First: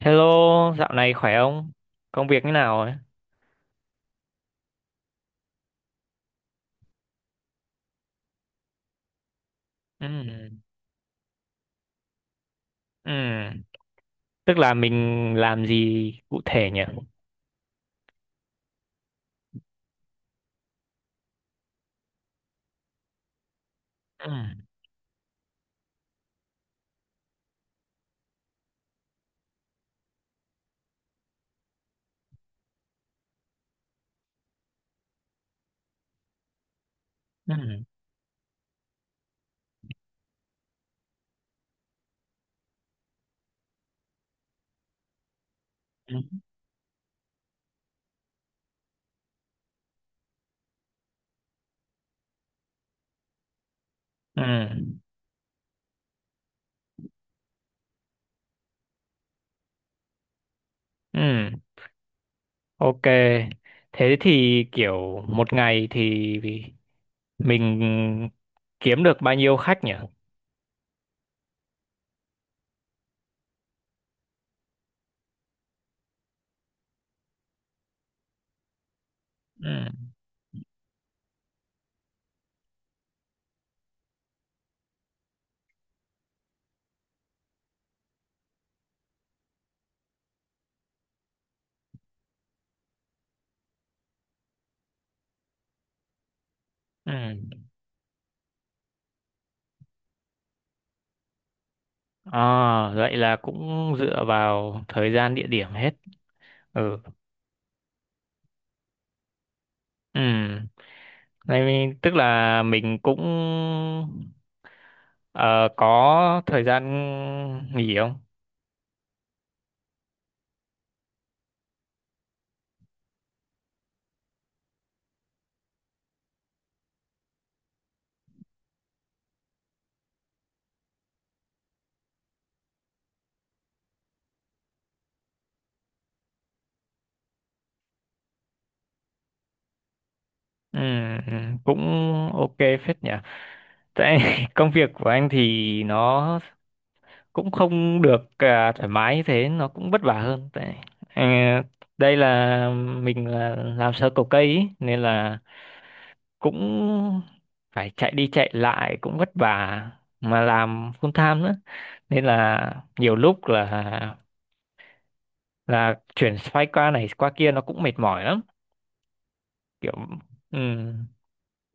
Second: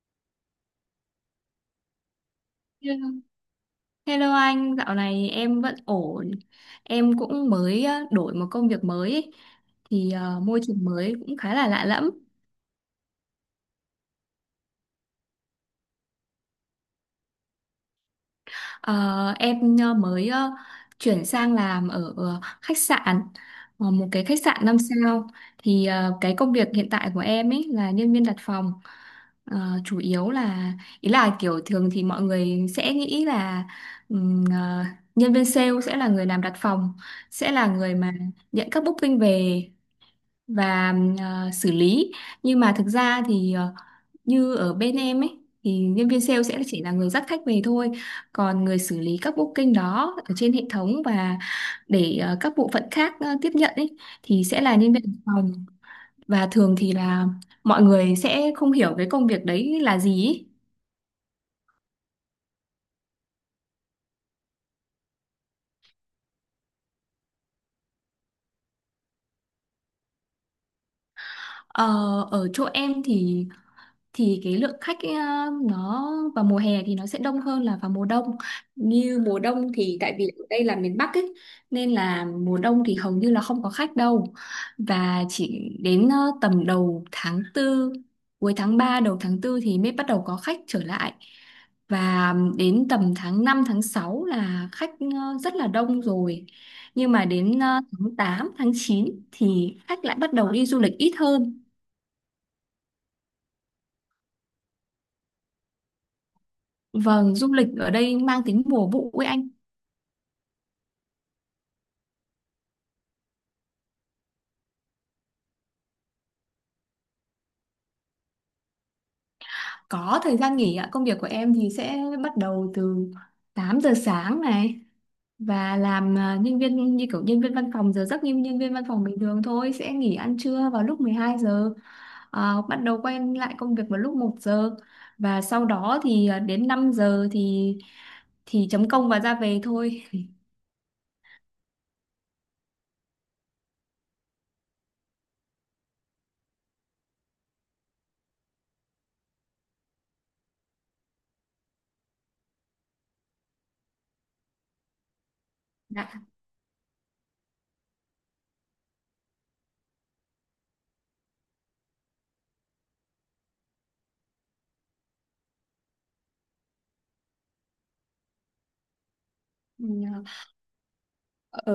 Hello, dạo này khỏe không? Công việc như nào ấy? Hello. Hello anh, dạo này em vẫn ổn. Em cũng mới đổi một công việc mới ý. Ừ, Thì môi trường mới cũng khá là lạ lẫm. ừ. Tức là mình làm gì cụ thể nhỉ? Ờ, em mới chuyển sang làm ở khách sạn, một cái Ừ, khách sạn 5 sao. Thì cái công việc hiện tại của em ấy là nhân viên đặt phòng. Ờ, Chủ yếu là ý là kiểu thường thì mọi người sẽ nghĩ là ừm, ờ, nhân viên sale sẽ là người làm đặt phòng, sẽ ừ, là người mà nhận các booking về và xử lý. Nhưng mà thực ra thì như ở bên em ấy thì nhân ừ, viên sale sẽ chỉ là người dắt khách về thôi, còn người xử lý các booking đó ở trên hệ thống và để các bộ phận khác tiếp nhận ấy ừ, thì sẽ là nhân viên văn phòng. Và thường thì là mọi người sẽ không hiểu cái công việc đấy là gì ý. ừ. Ok. Thế thì kiểu một ngày thì mình kiếm được bao nhiêu khách nhỉ? Ờ, Ở chỗ em thì cái lượng khách ấy, nó vào mùa hè thì nó sẽ đông hơn là vào mùa đông. Như mùa đông Ừ, thì tại vì ở đây là miền Bắc ấy nên là mùa đông thì hầu như là không có khách đâu, và chỉ đến tầm đầu tháng Tư, cuối tháng 3, đầu tháng Tư thì mới bắt đầu có khách trở lại, và đến tầm tháng 5, tháng 6 là khách rất là đông rồi. Nhưng ừ. mà đến tháng 8, tháng 9 thì khách lại bắt đầu đi du lịch ít hơn. À, vậy là cũng dựa vào thời gian địa điểm hết. Ừ, Vâng, du lịch ở đây mang tính mùa vụ ấy anh. ừ. Này, tức là mình cũng ờ, có thời gian nghỉ không? Có thời gian nghỉ ạ. Công việc của em thì sẽ bắt đầu từ 8 giờ sáng này, và làm nhân viên như kiểu nhân viên văn phòng, giờ giấc như nhân viên văn phòng bình thường thôi, sẽ nghỉ ăn trưa vào lúc 12 giờ, bắt đầu quay lại công việc vào lúc 1 giờ, và sau đó thì đến 5 giờ thì chấm công và ra về thôi. Ừ, ừ, cũng ok phết nhỉ. Tại công việc của anh thì nó cũng không được à, thoải mái như thế, nó cũng vất vả hơn. Tại ờ, đây là mình là làm sơ cầu cây ý, nên là Dạ. cũng phải chạy đi chạy lại cũng vất vả mà làm full time nữa. Nên là nhiều lúc là chuyển phái qua này qua kia nó cũng mệt mỏi lắm Ừ, kiểu ừ.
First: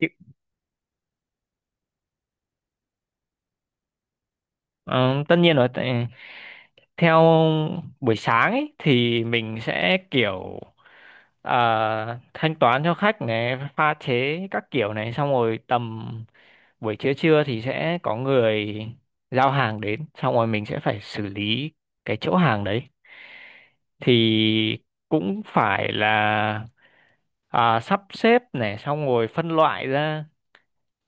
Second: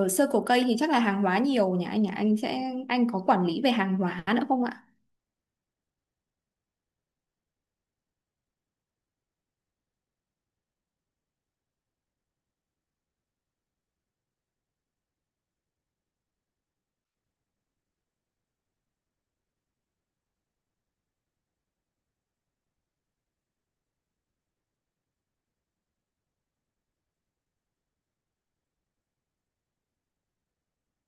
Kiểu- sơ cổ cây thì chắc là hàng hóa nhiều nhỉ anh nhỉ? Anh có quản lý về hàng hóa nữa không ạ? ờ, Tất nhiên rồi theo buổi sáng ấy thì mình sẽ kiểu thanh toán cho khách này pha chế các kiểu này xong rồi tầm buổi trưa trưa thì sẽ có người giao hàng đến xong rồi mình sẽ phải xử lý cái chỗ hàng đấy thì cũng phải là à, sắp xếp này xong rồi phân loại ra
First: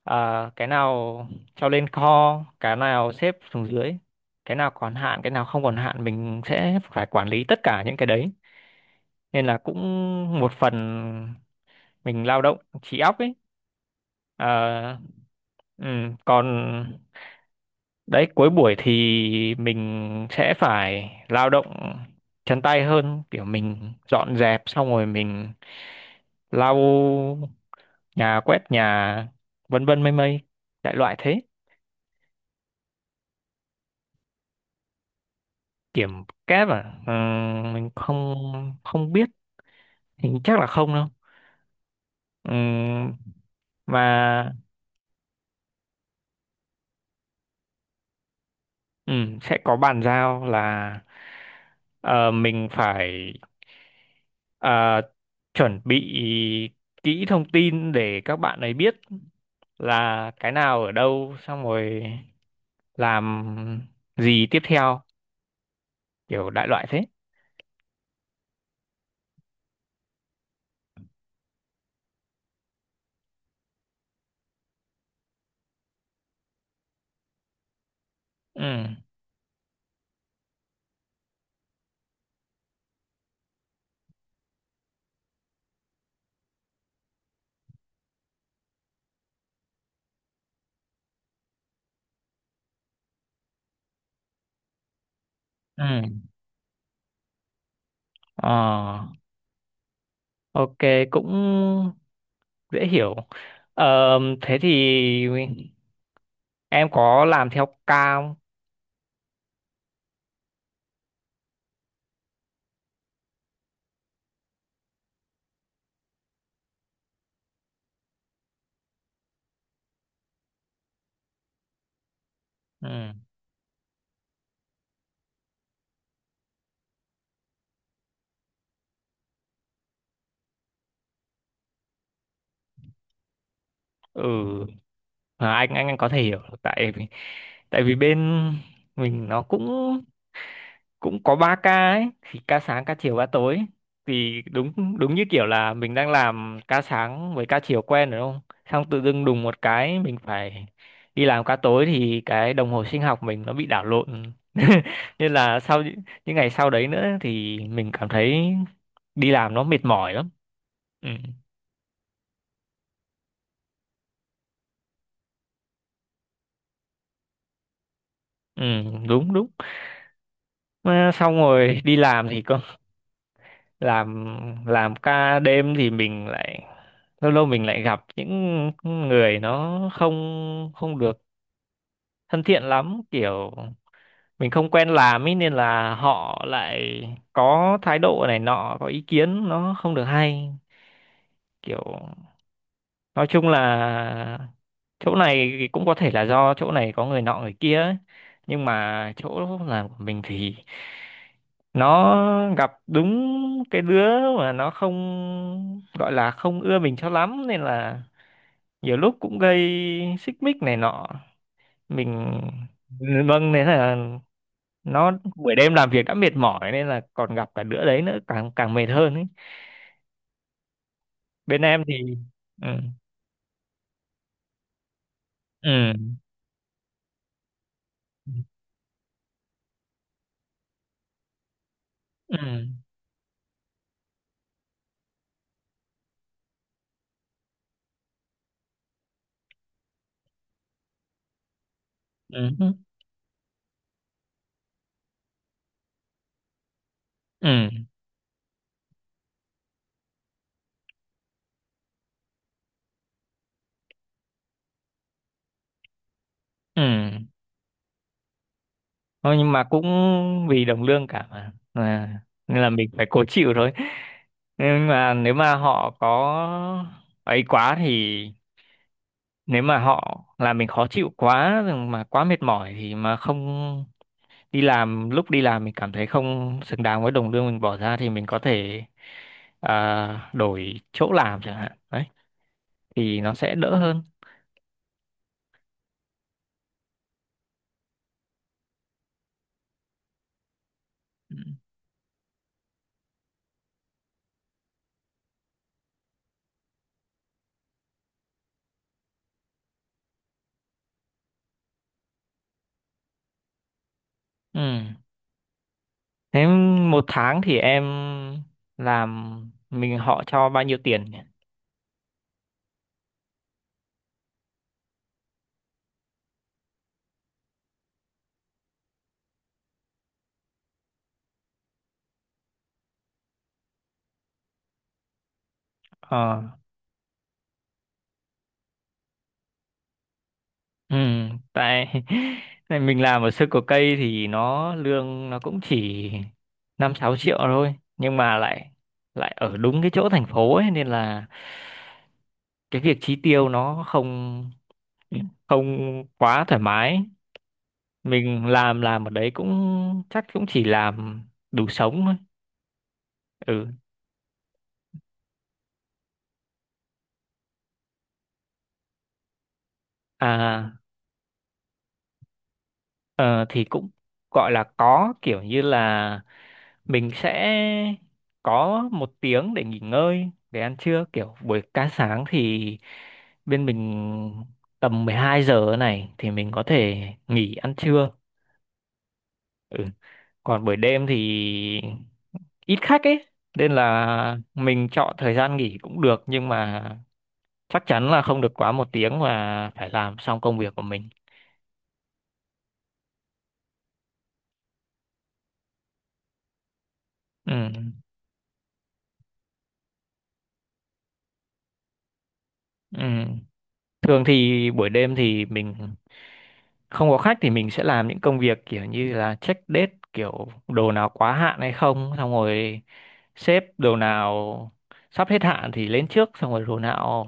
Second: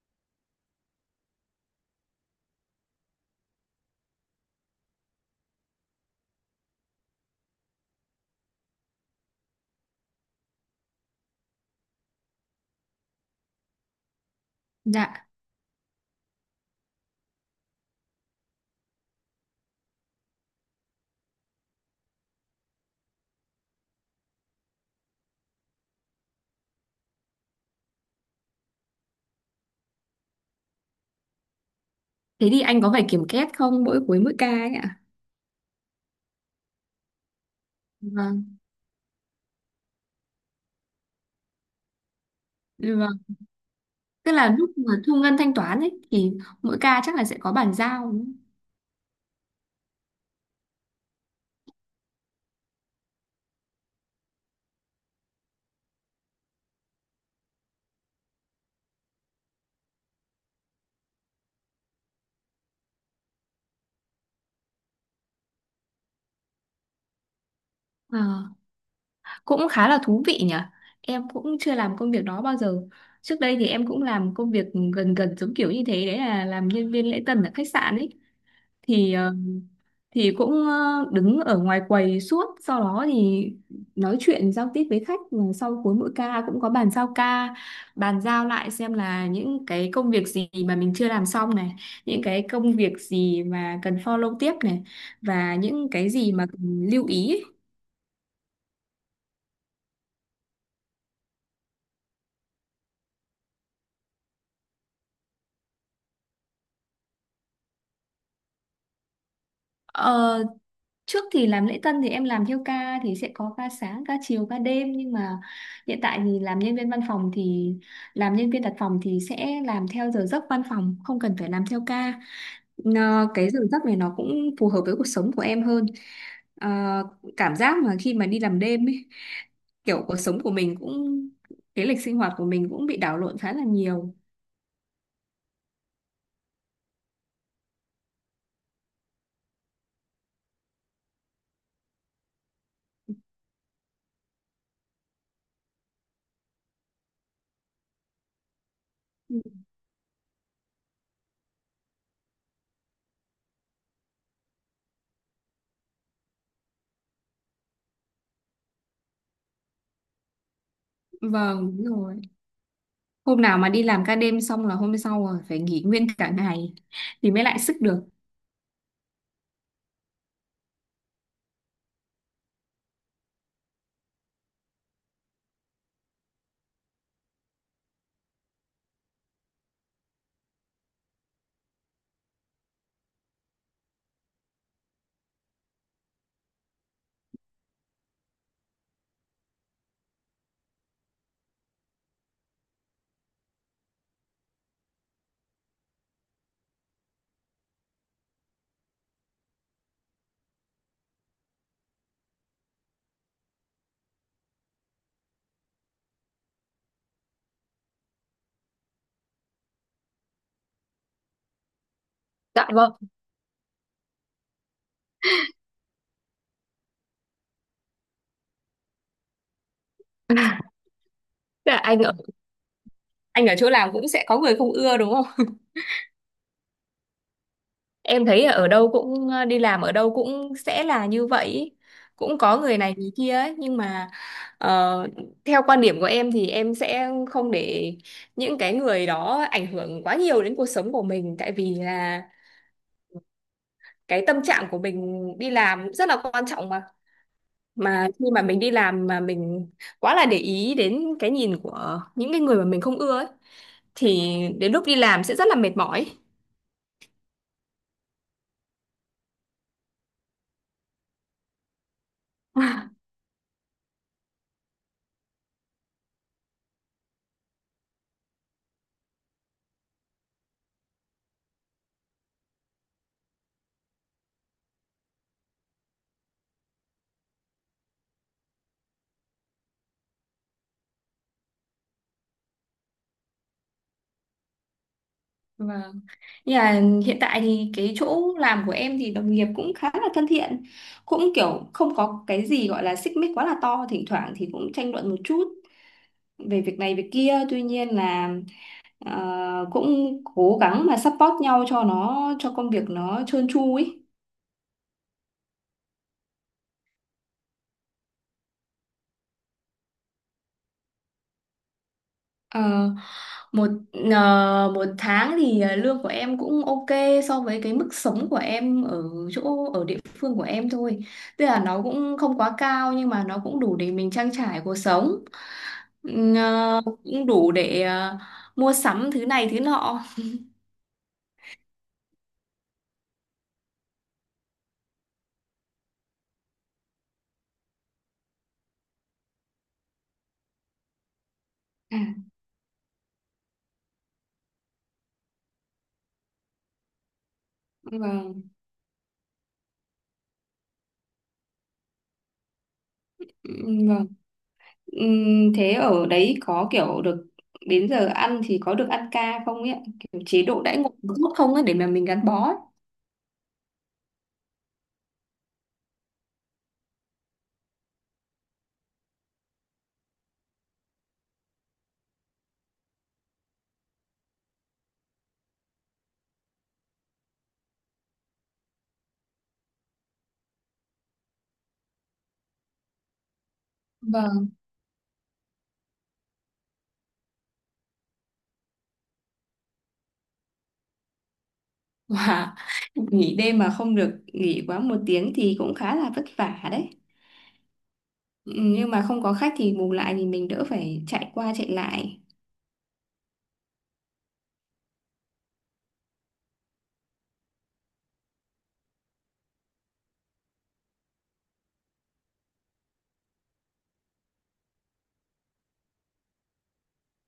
à, cái nào cho lên kho cái nào xếp xuống dưới cái nào còn hạn cái nào không còn hạn mình sẽ phải quản lý tất cả những cái đấy nên là cũng một phần mình lao động trí óc ấy. Ờ, Dạ. ừ, còn đấy, cuối buổi thì mình sẽ phải lao động chân tay hơn, kiểu mình dọn dẹp xong rồi mình lau nhà quét nhà vân vân mây mây đại loại thế. Thế thì anh có phải kiểm kết không mỗi cuối mỗi ca ấy ạ? Kiểm kép à. Ờ, mình không Vâng, không biết hình chắc là không đâu. Ừm, vâng. mà Tức là lúc mà thu ngân thanh toán ấy thì mỗi ca chắc là sẽ có bàn giao, đúng không? ừ, sẽ có bàn giao là ờ, mình phải ờ, chuẩn bị kỹ thông tin để các bạn ấy biết là cái nào ở đâu xong rồi làm gì tiếp theo kiểu đại loại thế. Ờ, Cũng khá là thú vị nhỉ. Em cũng chưa làm công việc đó bao giờ. Trước đây thì em cũng làm công việc gần gần giống kiểu như thế, đấy là làm nhân viên lễ tân ở khách sạn ấy. Ừ, Thì cũng đứng ở ngoài quầy suốt, sau đó thì nói chuyện giao tiếp với khách. Và sau cuối mỗi ca cũng có bàn giao ca, bàn giao lại xem là những cái công việc gì mà mình chưa làm xong này, những cái công việc gì mà cần follow tiếp này, và ừ, những cái gì mà cần lưu ý. ờ, ok, cũng dễ hiểu. Ờ, thế thì em có làm theo ca không? Ờ, Trước thì làm lễ tân thì em làm theo ca thì sẽ có ca sáng, ca chiều, ca đêm, nhưng mà hiện tại thì làm nhân viên văn phòng, thì làm nhân viên đặt phòng thì sẽ làm theo giờ giấc văn phòng, không cần phải làm theo ca. Ừ, Cái giờ giấc này nó cũng phù hợp với cuộc sống của em hơn. Ờ, Cảm giác mà khi mà đi làm đêm ấy, kiểu cuộc sống của mình cũng cái lịch sinh hoạt của mình cũng bị đảo lộn khá là nhiều. ừ, à, anh có thể hiểu tại vì bên mình nó cũng cũng có 3 ca ấy thì ca sáng ca chiều ca tối thì đúng đúng như kiểu là mình đang làm ca sáng với ca chiều quen rồi đúng không xong tự dưng Ừ. đùng một cái mình phải đi làm ca tối thì cái đồng hồ sinh học mình nó bị đảo lộn nên là sau những ngày sau đấy nữa thì mình cảm thấy đi làm nó mệt mỏi lắm. Ừ, Vâng, đúng rồi. Hôm nào mà đi làm ca đêm xong là hôm sau rồi phải nghỉ nguyên cả ngày thì mới lại sức được. ừ, đúng đúng. Mà xong rồi đi làm thì có làm làm ca đêm thì mình lại lâu lâu mình lại gặp những người nó không không được thân thiện lắm kiểu mình không quen làm ấy nên là họ lại có thái độ này nọ có ý kiến nó không được hay kiểu nói chung là chỗ này thì cũng có thể là do chỗ này có người nọ người kia ấy. Nhưng mà chỗ làm của mình thì nó gặp đúng cái đứa mà nó không gọi là không ưa mình cho lắm nên là nhiều lúc cũng gây xích mích này nọ mình Dạ vâng. vâng nên là nó buổi đêm làm việc đã mệt mỏi nên là còn gặp cả đứa đấy nữa càng càng mệt hơn ấy. Bên Tức là em thì anh ở ừ, anh ở chỗ làm cũng sẽ có người không ưa đúng không? ừ, Em thấy ở đâu cũng, đi làm ở đâu cũng sẽ là như vậy ý. ừ, Cũng có người này người kia ấy, nhưng mà ờ, theo quan điểm của em thì em sẽ không để những cái người đó ảnh hưởng quá nhiều đến cuộc sống của mình, tại vì là ừ, ừ, cái tâm trạng của mình đi làm cũng rất là quan trọng mà ừ, ừ, mà khi mà mình đi làm mà mình quá là để ý đến cái nhìn của những cái người mà mình không ưa ấy, thì đến lúc đi làm sẽ rất là mệt mỏi. ừ. Thôi nhưng mà cũng vì đồng lương cả mà à, nên là mình phải cố chịu thôi nhưng mà nếu mà họ có ấy quá thì nếu mà họ làm mình khó chịu quá rồi mà quá mệt mỏi thì mà không đi làm lúc đi làm mình cảm thấy không xứng đáng với đồng lương mình bỏ ra thì mình có thể à, đổi chỗ làm chẳng hạn đấy thì nó sẽ đỡ hơn. Vâng. Nhưng mà hiện tại thì cái chỗ làm của em thì đồng nghiệp cũng khá là thân thiện, cũng kiểu không có cái gì gọi là xích mích quá là to, thỉnh thoảng thì cũng tranh luận một chút về việc này việc kia, tuy nhiên là cũng cố gắng mà support nhau cho công việc nó trơn tru ấy. Ừ. Thế một tháng thì em làm mình họ cho bao nhiêu tiền nhỉ? Ờ, một một tháng thì lương của em cũng ok so với cái mức sống của em ở chỗ ở địa phương của em thôi. Tức là nó cũng không quá cao nhưng mà nó cũng đủ để mình trang trải cuộc sống. Ờ, Cũng đủ để mua sắm thứ này thứ nọ. ừ, tại tại mình làm ở sơ cổ cây thì nó lương nó cũng chỉ 5-6 triệu thôi, nhưng mà lại lại ở đúng cái chỗ thành phố ấy nên là À, cái việc chi tiêu nó không không quá thoải mái. vâng, Mình làm ở đấy cũng chắc cũng chỉ làm đủ sống thôi. Ừ. Vâng. Thế ở đấy có kiểu được đến giờ ăn thì có được ăn ca không ấy? Ạ? Kiểu chế độ đãi À, ngộ có tốt không ấy để mà mình gắn bó ấy. ờ, thì cũng gọi là có kiểu như là mình sẽ có một tiếng để nghỉ ngơi để ăn trưa kiểu buổi ca sáng thì bên mình tầm 12 giờ này thì mình có thể nghỉ ăn trưa. Ừ. Còn buổi đêm thì ít khách ấy nên là Vâng. mình chọn thời gian nghỉ cũng được nhưng mà chắc chắn là không được quá một tiếng mà phải làm xong công việc của mình. Wow. Nghỉ đêm mà không được nghỉ quá một tiếng thì cũng khá là vất vả đấy. Ừ. Ừ, nhưng mà không có khách thì bù lại thì mình đỡ phải chạy qua chạy lại. Ừ. Thường thì buổi đêm thì mình không có khách thì mình sẽ làm những công việc kiểu như là check date kiểu đồ nào quá hạn hay không, xong rồi xếp đồ nào sắp hết hạn thì lên trước, xong rồi đồ nào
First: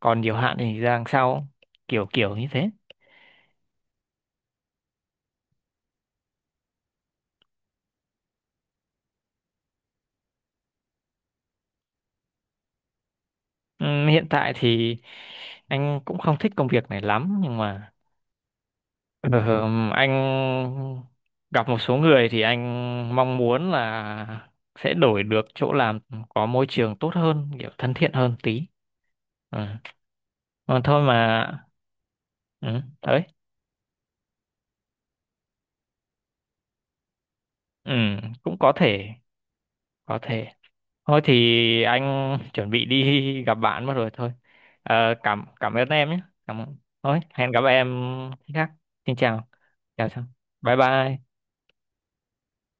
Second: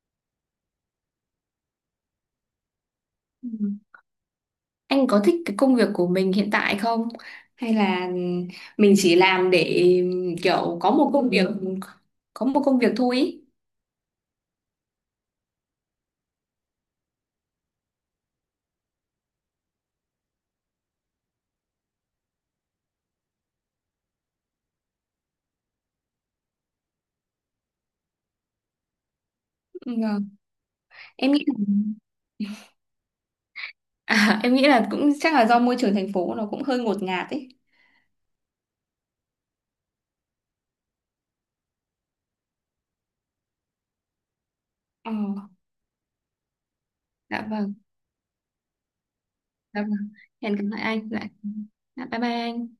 còn nhiều hạn thì ra đằng sau, kiểu kiểu như thế. Ừ. Anh có thích cái công việc của mình hiện tại không? Hay là mình chỉ làm để kiểu có một công việc thôi ý. Hiện tại thì anh cũng không thích công việc này lắm nhưng mà ờ, anh gặp một số người thì anh mong muốn là sẽ đổi được chỗ làm có môi trường tốt hơn, kiểu thân thiện hơn tí. Ừ. Ừ, vâng. Mà thôi mà Em nghĩ là, ừ, đấy, à, em nghĩ là cũng chắc là do môi trường thành phố nó cũng hơi ngột ngạt ấy. ừ, cũng có thể, có thể. Thôi thì anh chuẩn bị đi gặp bạn mất rồi thôi. Ờ, Ờ, cảm cảm ơn em nhé. Cảm ơn. Thôi, dạ hẹn gặp vâng, em khi khác. Xin chào. dạ Chào vâng. chào. Hẹn gặp Bye lại anh lại. bye. Dạ, bye bye anh.